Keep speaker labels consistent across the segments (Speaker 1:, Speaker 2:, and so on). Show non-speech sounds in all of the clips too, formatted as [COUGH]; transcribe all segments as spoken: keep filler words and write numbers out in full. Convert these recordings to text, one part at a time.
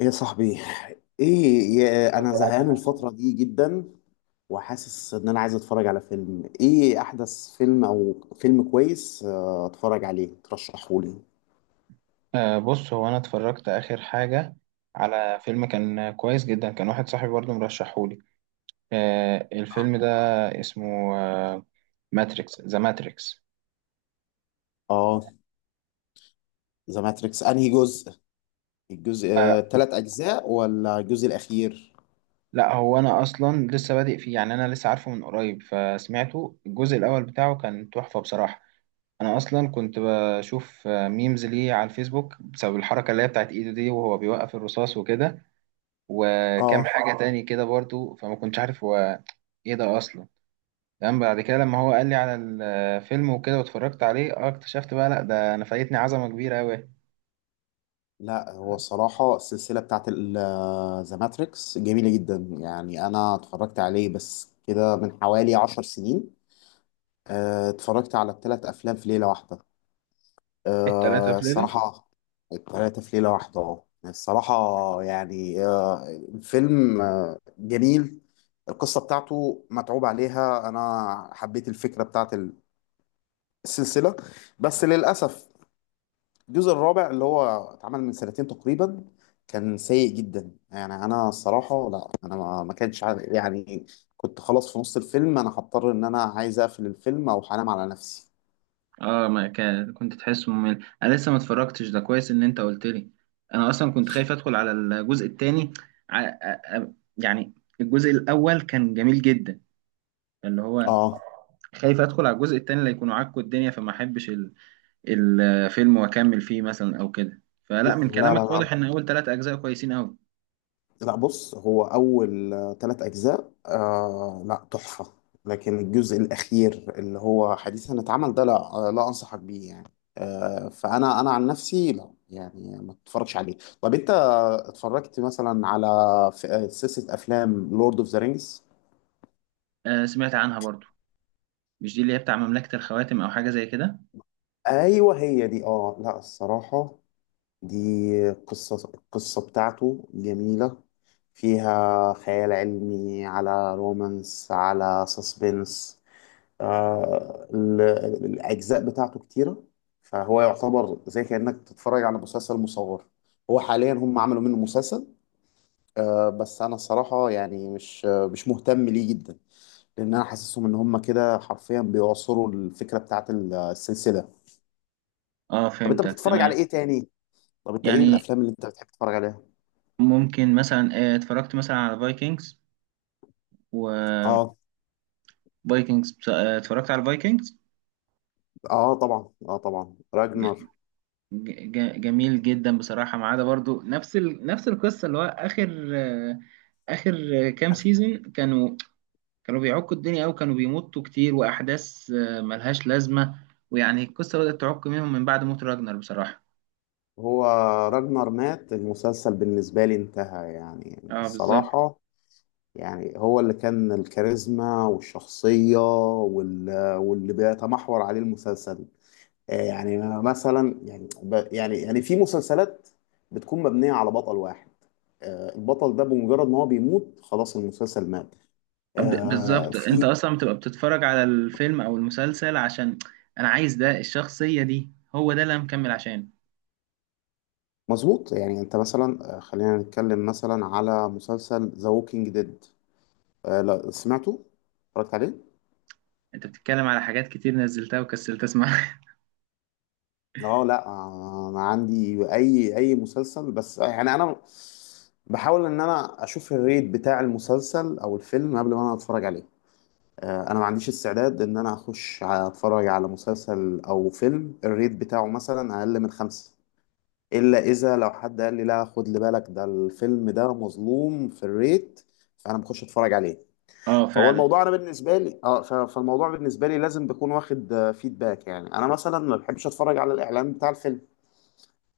Speaker 1: ايه يا صاحبي، ايه يا انا زهقان الفترة دي جدا، وحاسس ان انا عايز اتفرج على فيلم، ايه احدث فيلم او فيلم كويس، آه، اتفرج عليه ترشحه لي.
Speaker 2: أه بص هو انا اتفرجت اخر حاجه على فيلم كان كويس جدا. كان واحد صاحبي برضه مرشحهولي. أه الفيلم ده اسمه أه ماتريكس، ماتريكس.
Speaker 1: اه، ذا ماتريكس. انهي جزء؟ الجزء
Speaker 2: أه
Speaker 1: ثلاث اجزاء ولا الجزء الاخير؟
Speaker 2: لا، هو انا اصلا لسه بادئ فيه، يعني انا لسه عارفه من قريب، فسمعته الجزء الاول بتاعه كان تحفه بصراحه. انا اصلا كنت بشوف آه، ميمز ليه على الفيسبوك بسبب الحركه اللي هي بتاعت ايده دي، وهو بيوقف الرصاص وكده، وكام
Speaker 1: اه
Speaker 2: حاجه تاني كده برضه، فما كنتش عارف هو ايه ده اصلا. تمام، بعد كده لما هو قال لي على الفيلم وكده واتفرجت عليه، اه اكتشفت بقى لا، ده انا فايتني عظمه كبيره قوي.
Speaker 1: لا، هو الصراحة السلسلة بتاعت ذا ماتريكس جميلة جدا، يعني انا اتفرجت عليه بس كده من حوالي عشر سنين، آه، اتفرجت على الثلاث افلام في ليلة واحدة.
Speaker 2: التلاته
Speaker 1: أه
Speaker 2: في ليله؟
Speaker 1: الصراحة، التلاتة في ليلة واحدة اه الصراحة. يعني أه، الفيلم أه جميل، القصة بتاعته متعوب عليها، أنا حبيت الفكرة بتاعت السلسلة. بس للأسف الجزء الرابع اللي هو اتعمل من سنتين تقريبا كان سيء جدا، يعني أنا الصراحة لا، أنا ما ما كانش عارف- يعني كنت خلاص في نص الفيلم، أنا هضطر إن أنا عايز أقفل الفيلم أو هنام على نفسي.
Speaker 2: اه، ما كان كنت تحسه ممل، انا لسه ما اتفرجتش، ده كويس ان انت قلت لي. انا اصلا كنت خايف ادخل على الجزء الثاني، يعني الجزء الاول كان جميل جدا، اللي هو
Speaker 1: اه،
Speaker 2: خايف ادخل على الجزء الثاني اللي يكونوا عكوا الدنيا، فما احبش ال- الفيلم واكمل فيه مثلا او كده. فلا،
Speaker 1: لا
Speaker 2: من
Speaker 1: لا
Speaker 2: كلامك
Speaker 1: لا
Speaker 2: واضح ان اول ثلاث اجزاء كويسين قوي.
Speaker 1: لا بص هو اول ثلاث اجزاء آه لا تحفه، لكن الجزء الاخير اللي هو حديثا اتعمل ده لا، آه، لا انصحك بيه يعني. آه فانا انا عن نفسي لا، يعني ما تتفرجش عليه. طب انت اتفرجت مثلا على ف- آه، سلسله افلام لورد اوف ذا رينجز؟
Speaker 2: آه، سمعت عنها برضو. مش دي اللي هي بتاع مملكة الخواتم أو حاجة زي كده؟
Speaker 1: ايوه هي دي، اه لا الصراحه، دي قصة القصة بتاعته جميلة، فيها خيال علمي على رومانس على سسبنس. آه ال- ال- الأجزاء بتاعته كتيرة، فهو يعتبر زي كأنك تتفرج على مسلسل مصور. هو حاليا هم عملوا منه مسلسل، آه بس أنا الصراحة يعني مش آه، مش مهتم ليه جدا، لأن أنا حاسسهم إن هم كده حرفيا بيعصروا الفكرة بتاعت السلسلة.
Speaker 2: اه
Speaker 1: طب أنت
Speaker 2: فهمتك،
Speaker 1: بتتفرج على
Speaker 2: تمام.
Speaker 1: إيه تاني؟ طب أنت إيه
Speaker 2: يعني
Speaker 1: الأفلام اللي أنت بتحب تتفرج عليها؟
Speaker 2: ممكن مثلا آه، اتفرجت مثلا على فايكنجز. و
Speaker 1: اه،
Speaker 2: فايكنجز اتفرجت على فايكنجز،
Speaker 1: اه طبعا، اه طبعا راجنر.
Speaker 2: جميل جدا بصراحة، ما عدا برضو نفس ال... نفس القصة، اللي هو آخر آه، آخر آه، كام سيزون كانوا كانوا بيعكوا الدنيا أوي، كانوا بيمطوا كتير وأحداث آه، ملهاش لازمة. ويعني القصة بدأت تعك منهم من بعد موت راجنر بصراحة.
Speaker 1: هو راجنر مات المسلسل بالنسبة لي انتهى يعني
Speaker 2: اه بالظبط.
Speaker 1: الصراحة، يعني هو اللي كان الكاريزما والشخصية وال- واللي بيتمحور عليه المسلسل. آه، يعني مثلا، يعني ب- يعني يعني في مسلسلات بتكون مبنية على بطل واحد، آه، البطل ده بمجرد ما هو بيموت خلاص المسلسل مات.
Speaker 2: ب-
Speaker 1: آه،
Speaker 2: بالظبط، انت
Speaker 1: في
Speaker 2: اصلا بتبقى بتتفرج على الفيلم او المسلسل عشان انا عايز ده، الشخصية دي هو ده اللي انا مكمل عشان.
Speaker 1: مظبوط، يعني انت مثلا، آه، خلينا نتكلم مثلا على مسلسل ذا ووكينج ديد. آه لا سمعته، اتفرجت عليه.
Speaker 2: انت بتتكلم على حاجات كتير نزلتها وكسلت اسمعها.
Speaker 1: اه لا، آه، انا عندي اي اي مسلسل، بس يعني انا بحاول ان انا اشوف الريت بتاع المسلسل او الفيلم قبل ما انا اتفرج عليه. آه، انا ما عنديش استعداد ان انا اخش اتفرج على مسلسل او فيلم الريت بتاعه مثلا اقل من خمسة، الا اذا لو حد قال لي لا خد لي بالك ده الفيلم ده مظلوم في الريت، فانا بخش اتفرج عليه.
Speaker 2: [LAUGHS] اه
Speaker 1: فهو
Speaker 2: فعلا.
Speaker 1: الموضوع انا بالنسبه لي اه ف- فالموضوع بالنسبه لي لازم بكون واخد فيدباك، يعني انا مثلا ما بحبش اتفرج على الاعلان بتاع الفيلم،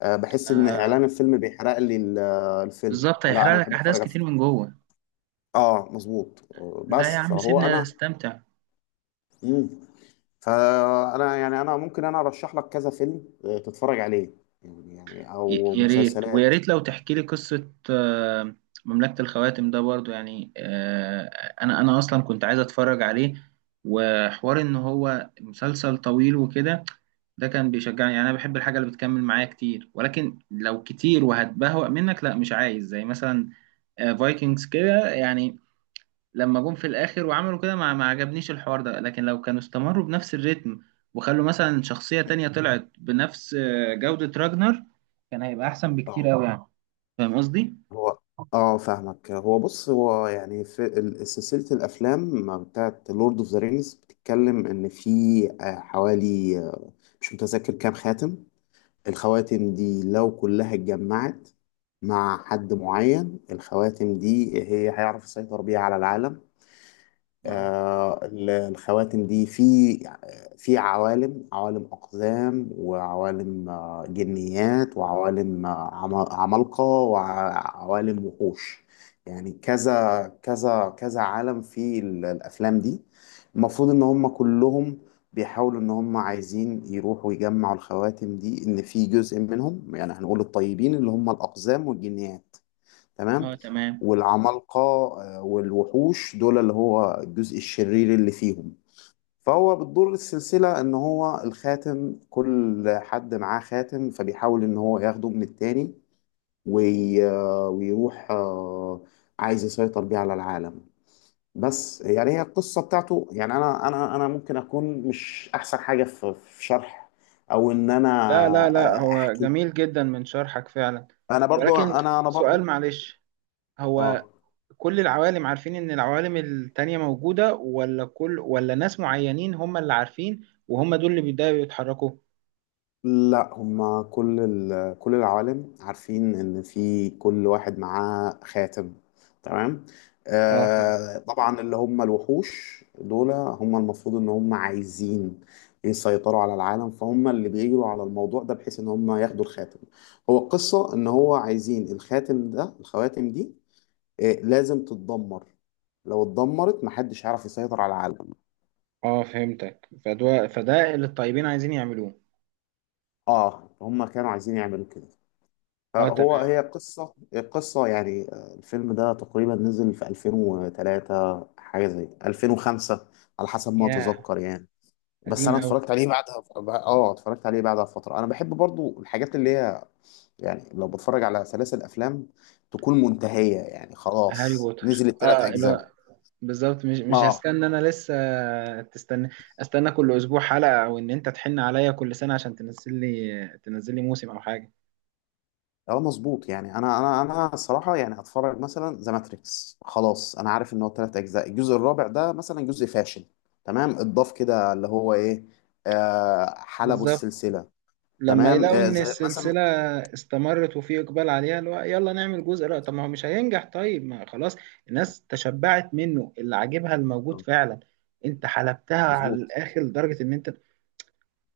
Speaker 1: آه بحس ان
Speaker 2: آه
Speaker 1: اعلان الفيلم بيحرق لي ال- آه، الفيلم،
Speaker 2: بالظبط،
Speaker 1: لا انا
Speaker 2: هيحرق لك
Speaker 1: بحب اتفرج
Speaker 2: احداث
Speaker 1: على
Speaker 2: كتير
Speaker 1: الفيلم.
Speaker 2: من جوه.
Speaker 1: اه مظبوط، آه،
Speaker 2: لا يا
Speaker 1: بس
Speaker 2: عم
Speaker 1: فهو
Speaker 2: سيبنا
Speaker 1: انا.
Speaker 2: استمتع.
Speaker 1: مم. فانا يعني انا ممكن انا ارشح لك كذا فيلم آه، تتفرج عليه، يعني يعني
Speaker 2: ي-
Speaker 1: او
Speaker 2: يا ريت، ويا
Speaker 1: مسلسلات.
Speaker 2: ريت لو تحكي لي قصة آه، مملكة الخواتم ده برضو، يعني آه، أنا أنا أصلا كنت عايز أتفرج عليه، وحوار إن هو مسلسل طويل وكده، ده كان بيشجعني. يعني أنا بحب الحاجة اللي بتكمل معايا كتير، ولكن لو كتير وهتبهوأ منك لا، مش عايز زي مثلا آه، فايكنجز كده يعني، لما جم في الاخر وعملوا كده ما ما عجبنيش الحوار ده. لكن لو كانوا استمروا بنفس الريتم، وخلوا مثلا شخصية تانية طلعت بنفس آه، جودة راجنر، كان هيبقى احسن بكتير
Speaker 1: آه.
Speaker 2: قوي، يعني اه. فاهم قصدي؟
Speaker 1: هو اه فاهمك، هو بص هو يعني في ال- سلسلة الأفلام بتاعت لورد اوف ذا رينجز بتتكلم إن في آه، حوالي آه، مش متذكر كام خاتم. الخواتم دي لو كلها اتجمعت مع حد معين الخواتم دي هي هيعرف يسيطر بيها على العالم.
Speaker 2: اه.
Speaker 1: آه، ال- الخواتم دي في في عوالم، عوالم أقزام وعوالم آه، جنيات وعوالم آه، عما- عمالقة وعوالم وحوش، يعني كذا كذا كذا عالم في ال- الأفلام دي. المفروض إن هم كلهم بيحاولوا إن هم عايزين يروحوا يجمعوا الخواتم دي، إن في جزء منهم يعني هنقول الطيبين اللي هم الأقزام والجنيات، تمام،
Speaker 2: اه تمام.
Speaker 1: والعمالقة، آه، والوحوش دول اللي هو الجزء الشرير اللي فيهم. فهو بتدور السلسلة إن هو الخاتم كل حد معاه خاتم فبيحاول إن هو ياخده من التاني وي... آه، ويروح، آه، عايز يسيطر بيه على العالم. بس يعني هي القصة بتاعته يعني أنا أنا أنا ممكن أكون مش أحسن حاجة في في شرح أو إن أنا
Speaker 2: لا لا لا،
Speaker 1: آه،
Speaker 2: هو
Speaker 1: أحكي.
Speaker 2: جميل جدا من شرحك فعلا.
Speaker 1: أنا برضو
Speaker 2: ولكن
Speaker 1: أنا أنا
Speaker 2: سؤال
Speaker 1: برضو.
Speaker 2: معلش، هو
Speaker 1: آه
Speaker 2: كل العوالم عارفين ان العوالم التانية موجودة، ولا كل ولا ناس معينين هم اللي عارفين وهم دول اللي بيبدأوا يتحركوا؟
Speaker 1: لا، هما كل ال... كل العوالم عارفين ان في كل واحد معاه خاتم، تمام.
Speaker 2: اه فهمت.
Speaker 1: آه طبعا، اللي هم الوحوش دول هم المفروض ان هم عايزين يسيطروا على العالم، فهم اللي بيجروا على الموضوع ده بحيث ان هم ياخدوا الخاتم. هو القصة ان هو عايزين الخاتم ده، الخواتم دي آه لازم تتدمر، لو اتدمرت محدش هيعرف يسيطر على العالم.
Speaker 2: اه فهمتك، فده فده اللي الطيبين عايزين يعملوه.
Speaker 1: اه هم كانوا عايزين يعملوا كده،
Speaker 2: اه
Speaker 1: هو
Speaker 2: تمام.
Speaker 1: هي قصة قصة يعني آه، الفيلم ده تقريبا نزل في ألفين وتلاتة، حاجة زي ألفين وخمسة على حسب ما
Speaker 2: يا
Speaker 1: أتذكر يعني. بس
Speaker 2: قديم
Speaker 1: أنا
Speaker 2: أوي!
Speaker 1: اتفرجت عليه بعدها ب- اه اتفرجت عليه بعدها فترة. أنا بحب برضو الحاجات اللي هي يعني لو بتفرج على سلاسل أفلام تكون منتهية، يعني
Speaker 2: هاري
Speaker 1: خلاص
Speaker 2: بوتر،
Speaker 1: نزل التلات
Speaker 2: اه لا
Speaker 1: أجزاء.
Speaker 2: بالظبط. مش مش
Speaker 1: اه،
Speaker 2: هستنى، انا لسه تستنى استنى كل اسبوع حلقة، او ان انت تحن عليا كل سنة عشان تنزل لي تنزل لي موسم او حاجة.
Speaker 1: اه مظبوط، يعني انا انا انا الصراحه يعني اتفرج مثلا ذا ماتريكس خلاص انا عارف ان هو ثلاث اجزاء، الجزء الرابع ده مثلا جزء فاشل، تمام اتضاف كده اللي هو ايه، آه حلبوا
Speaker 2: بالظبط،
Speaker 1: السلسله.
Speaker 2: لما
Speaker 1: تمام
Speaker 2: يلاقوا
Speaker 1: آه
Speaker 2: ان
Speaker 1: زي مثلا،
Speaker 2: السلسلة استمرت وفي اقبال عليها، اللي هو يلا نعمل جزء. لا، طب ما هو مش هينجح، طيب ما خلاص الناس تشبعت منه، اللي عاجبها الموجود فعلا. انت حلبتها على
Speaker 1: مظبوط.
Speaker 2: الاخر لدرجة ان انت،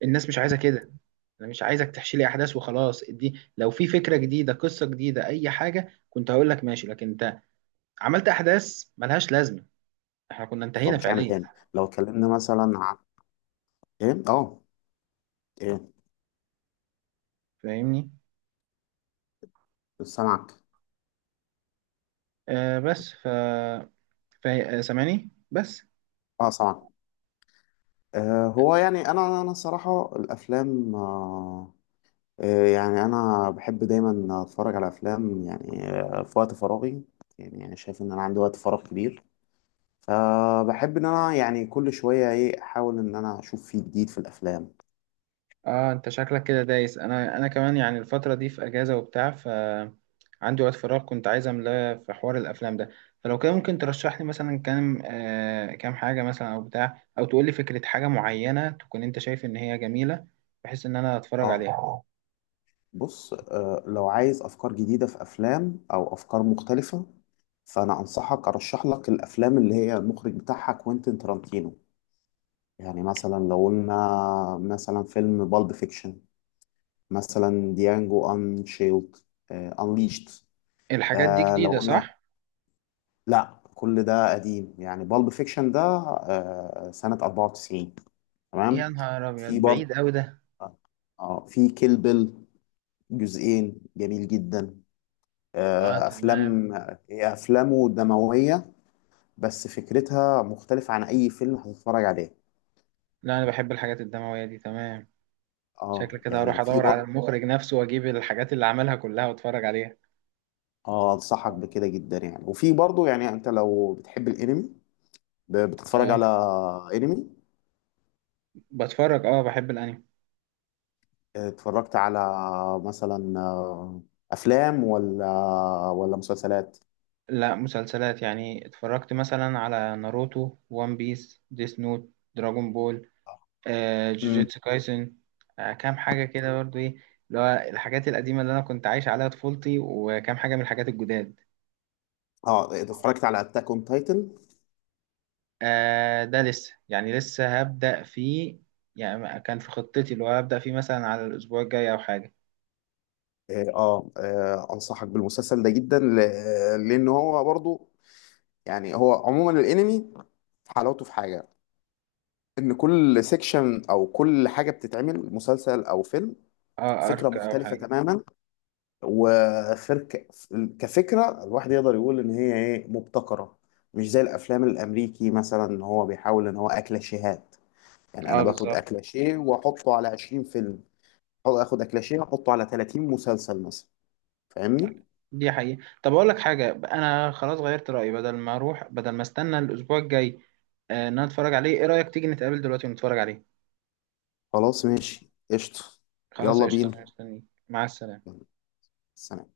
Speaker 2: الناس مش عايزه كده. انا مش عايزك تحشي لي احداث وخلاص. دي لو في فكره جديده، قصه جديده، اي حاجه كنت هقول لك ماشي، لكن انت عملت احداث ملهاش لازمه، احنا كنا
Speaker 1: هو
Speaker 2: انتهينا
Speaker 1: مش عامل
Speaker 2: فعليا.
Speaker 1: تاني، لو اتكلمنا مثلا عن ايه اه ايه
Speaker 2: فاهمني؟
Speaker 1: سامعك.
Speaker 2: آه بس ف فا- سامعني بس.
Speaker 1: اه سامعك. آه هو يعني انا انا الصراحه الافلام آه آه، يعني انا بحب دايما اتفرج على افلام، يعني آه، في وقت فراغي، يعني يعني شايف ان انا عندي وقت فراغ كبير، فبحب ان انا يعني كل شويه ايه احاول ان انا اشوف فيه جديد في الافلام.
Speaker 2: اه، انت شكلك كده دايس، انا انا كمان يعني الفتره دي في اجازه وبتاع، ف عندي وقت فراغ كنت عايز املاه في حوار الافلام ده. فلو كده ممكن ترشح لي مثلا كام، آه كام حاجه مثلا او بتاع، او تقول لي فكره حاجه معينه تكون انت شايف ان هي جميله، بحيث ان انا اتفرج
Speaker 1: اه
Speaker 2: عليها.
Speaker 1: بص، آه، لو عايز افكار جديده في افلام او افكار مختلفه فانا انصحك ارشح لك الافلام اللي هي المخرج بتاعها كوينتين ترانتينو. يعني مثلا لو قلنا مثلا فيلم بالب فيكشن، مثلا ديانجو انشيلد، انليشت.
Speaker 2: الحاجات دي
Speaker 1: آه لو
Speaker 2: جديده،
Speaker 1: قلنا،
Speaker 2: صح؟
Speaker 1: لا كل ده قديم، يعني بالب فيكشن ده آه، سنة أربعة وتسعين،
Speaker 2: يا
Speaker 1: تمام.
Speaker 2: نهار ابيض،
Speaker 1: في
Speaker 2: بعيد
Speaker 1: برضه
Speaker 2: قوي ده!
Speaker 1: اه في كيل بيل، جزئين جميل جدا.
Speaker 2: اه
Speaker 1: آه،
Speaker 2: تمام.
Speaker 1: افلام، هي افلامه دموية بس فكرتها مختلفة عن اي فيلم هتتفرج عليه.
Speaker 2: لا انا بحب الحاجات الدمويه دي، تمام.
Speaker 1: اه،
Speaker 2: شكلك كده
Speaker 1: يعني
Speaker 2: هروح
Speaker 1: وفي
Speaker 2: ادور على
Speaker 1: برضه،
Speaker 2: المخرج نفسه واجيب الحاجات اللي عملها كلها واتفرج عليها.
Speaker 1: اه انصحك بكده جدا. يعني وفي برضه يعني انت لو بتحب الانمي، ب- بتتفرج
Speaker 2: اه
Speaker 1: على انمي؟
Speaker 2: بتفرج، اه بحب الانمي.
Speaker 1: اتفرجت على مثلا آه، افلام ولا ولا مسلسلات؟
Speaker 2: لا مسلسلات، يعني اتفرجت مثلا على ناروتو، وان بيس، ديس نوت، دراجون بول، آه،
Speaker 1: امم،
Speaker 2: جوجيتسو كايسن، آه، كام حاجة كده برضو ايه، اللي هو الحاجات القديمة اللي أنا كنت عايش عليها طفولتي، وكام حاجة من الحاجات الجداد.
Speaker 1: اه اتفرجت على اتاك اون تايتن.
Speaker 2: آه، ده لسه، يعني لسه هبدأ فيه، يعني ما- كان في خطتي اللي هو هبدأ فيه مثلا على الأسبوع الجاي أو حاجة.
Speaker 1: اه، آه، آه، انصحك بالمسلسل ده جدا، ل- لان هو برضو يعني هو عموما الانمي حلاوته في حاجه، ان كل سيكشن او كل حاجه بتتعمل مسلسل او فيلم
Speaker 2: اه،
Speaker 1: فكره
Speaker 2: أرك أو
Speaker 1: مختلفه
Speaker 2: حاجة.
Speaker 1: تماما وفرك. كفكرة الواحد يقدر يقول إن هي إيه مبتكرة، مش زي الأفلام الأمريكي مثلا إن هو بيحاول إن هو أكلاشيهات، يعني أنا
Speaker 2: اه
Speaker 1: باخد
Speaker 2: بالظبط.
Speaker 1: أكلاشيه وأحطه على عشرين فيلم، أو آخد أكلاشيه وأحطه على تلاتين مسلسل مثلا. فاهمني؟
Speaker 2: دي حقيقة. طب أقول لك حاجة، أنا خلاص غيرت رأيي، بدل ما أروح بدل ما أستنى الأسبوع الجاي آه، إن أنا أتفرج عليه، إيه رأيك تيجي نتقابل دلوقتي ونتفرج عليه؟
Speaker 1: خلاص ماشي قشطة.
Speaker 2: خلاص
Speaker 1: يلا
Speaker 2: قشطة،
Speaker 1: بينا،
Speaker 2: أنا مستنيك، مع السلامة.
Speaker 1: يلا، سلام.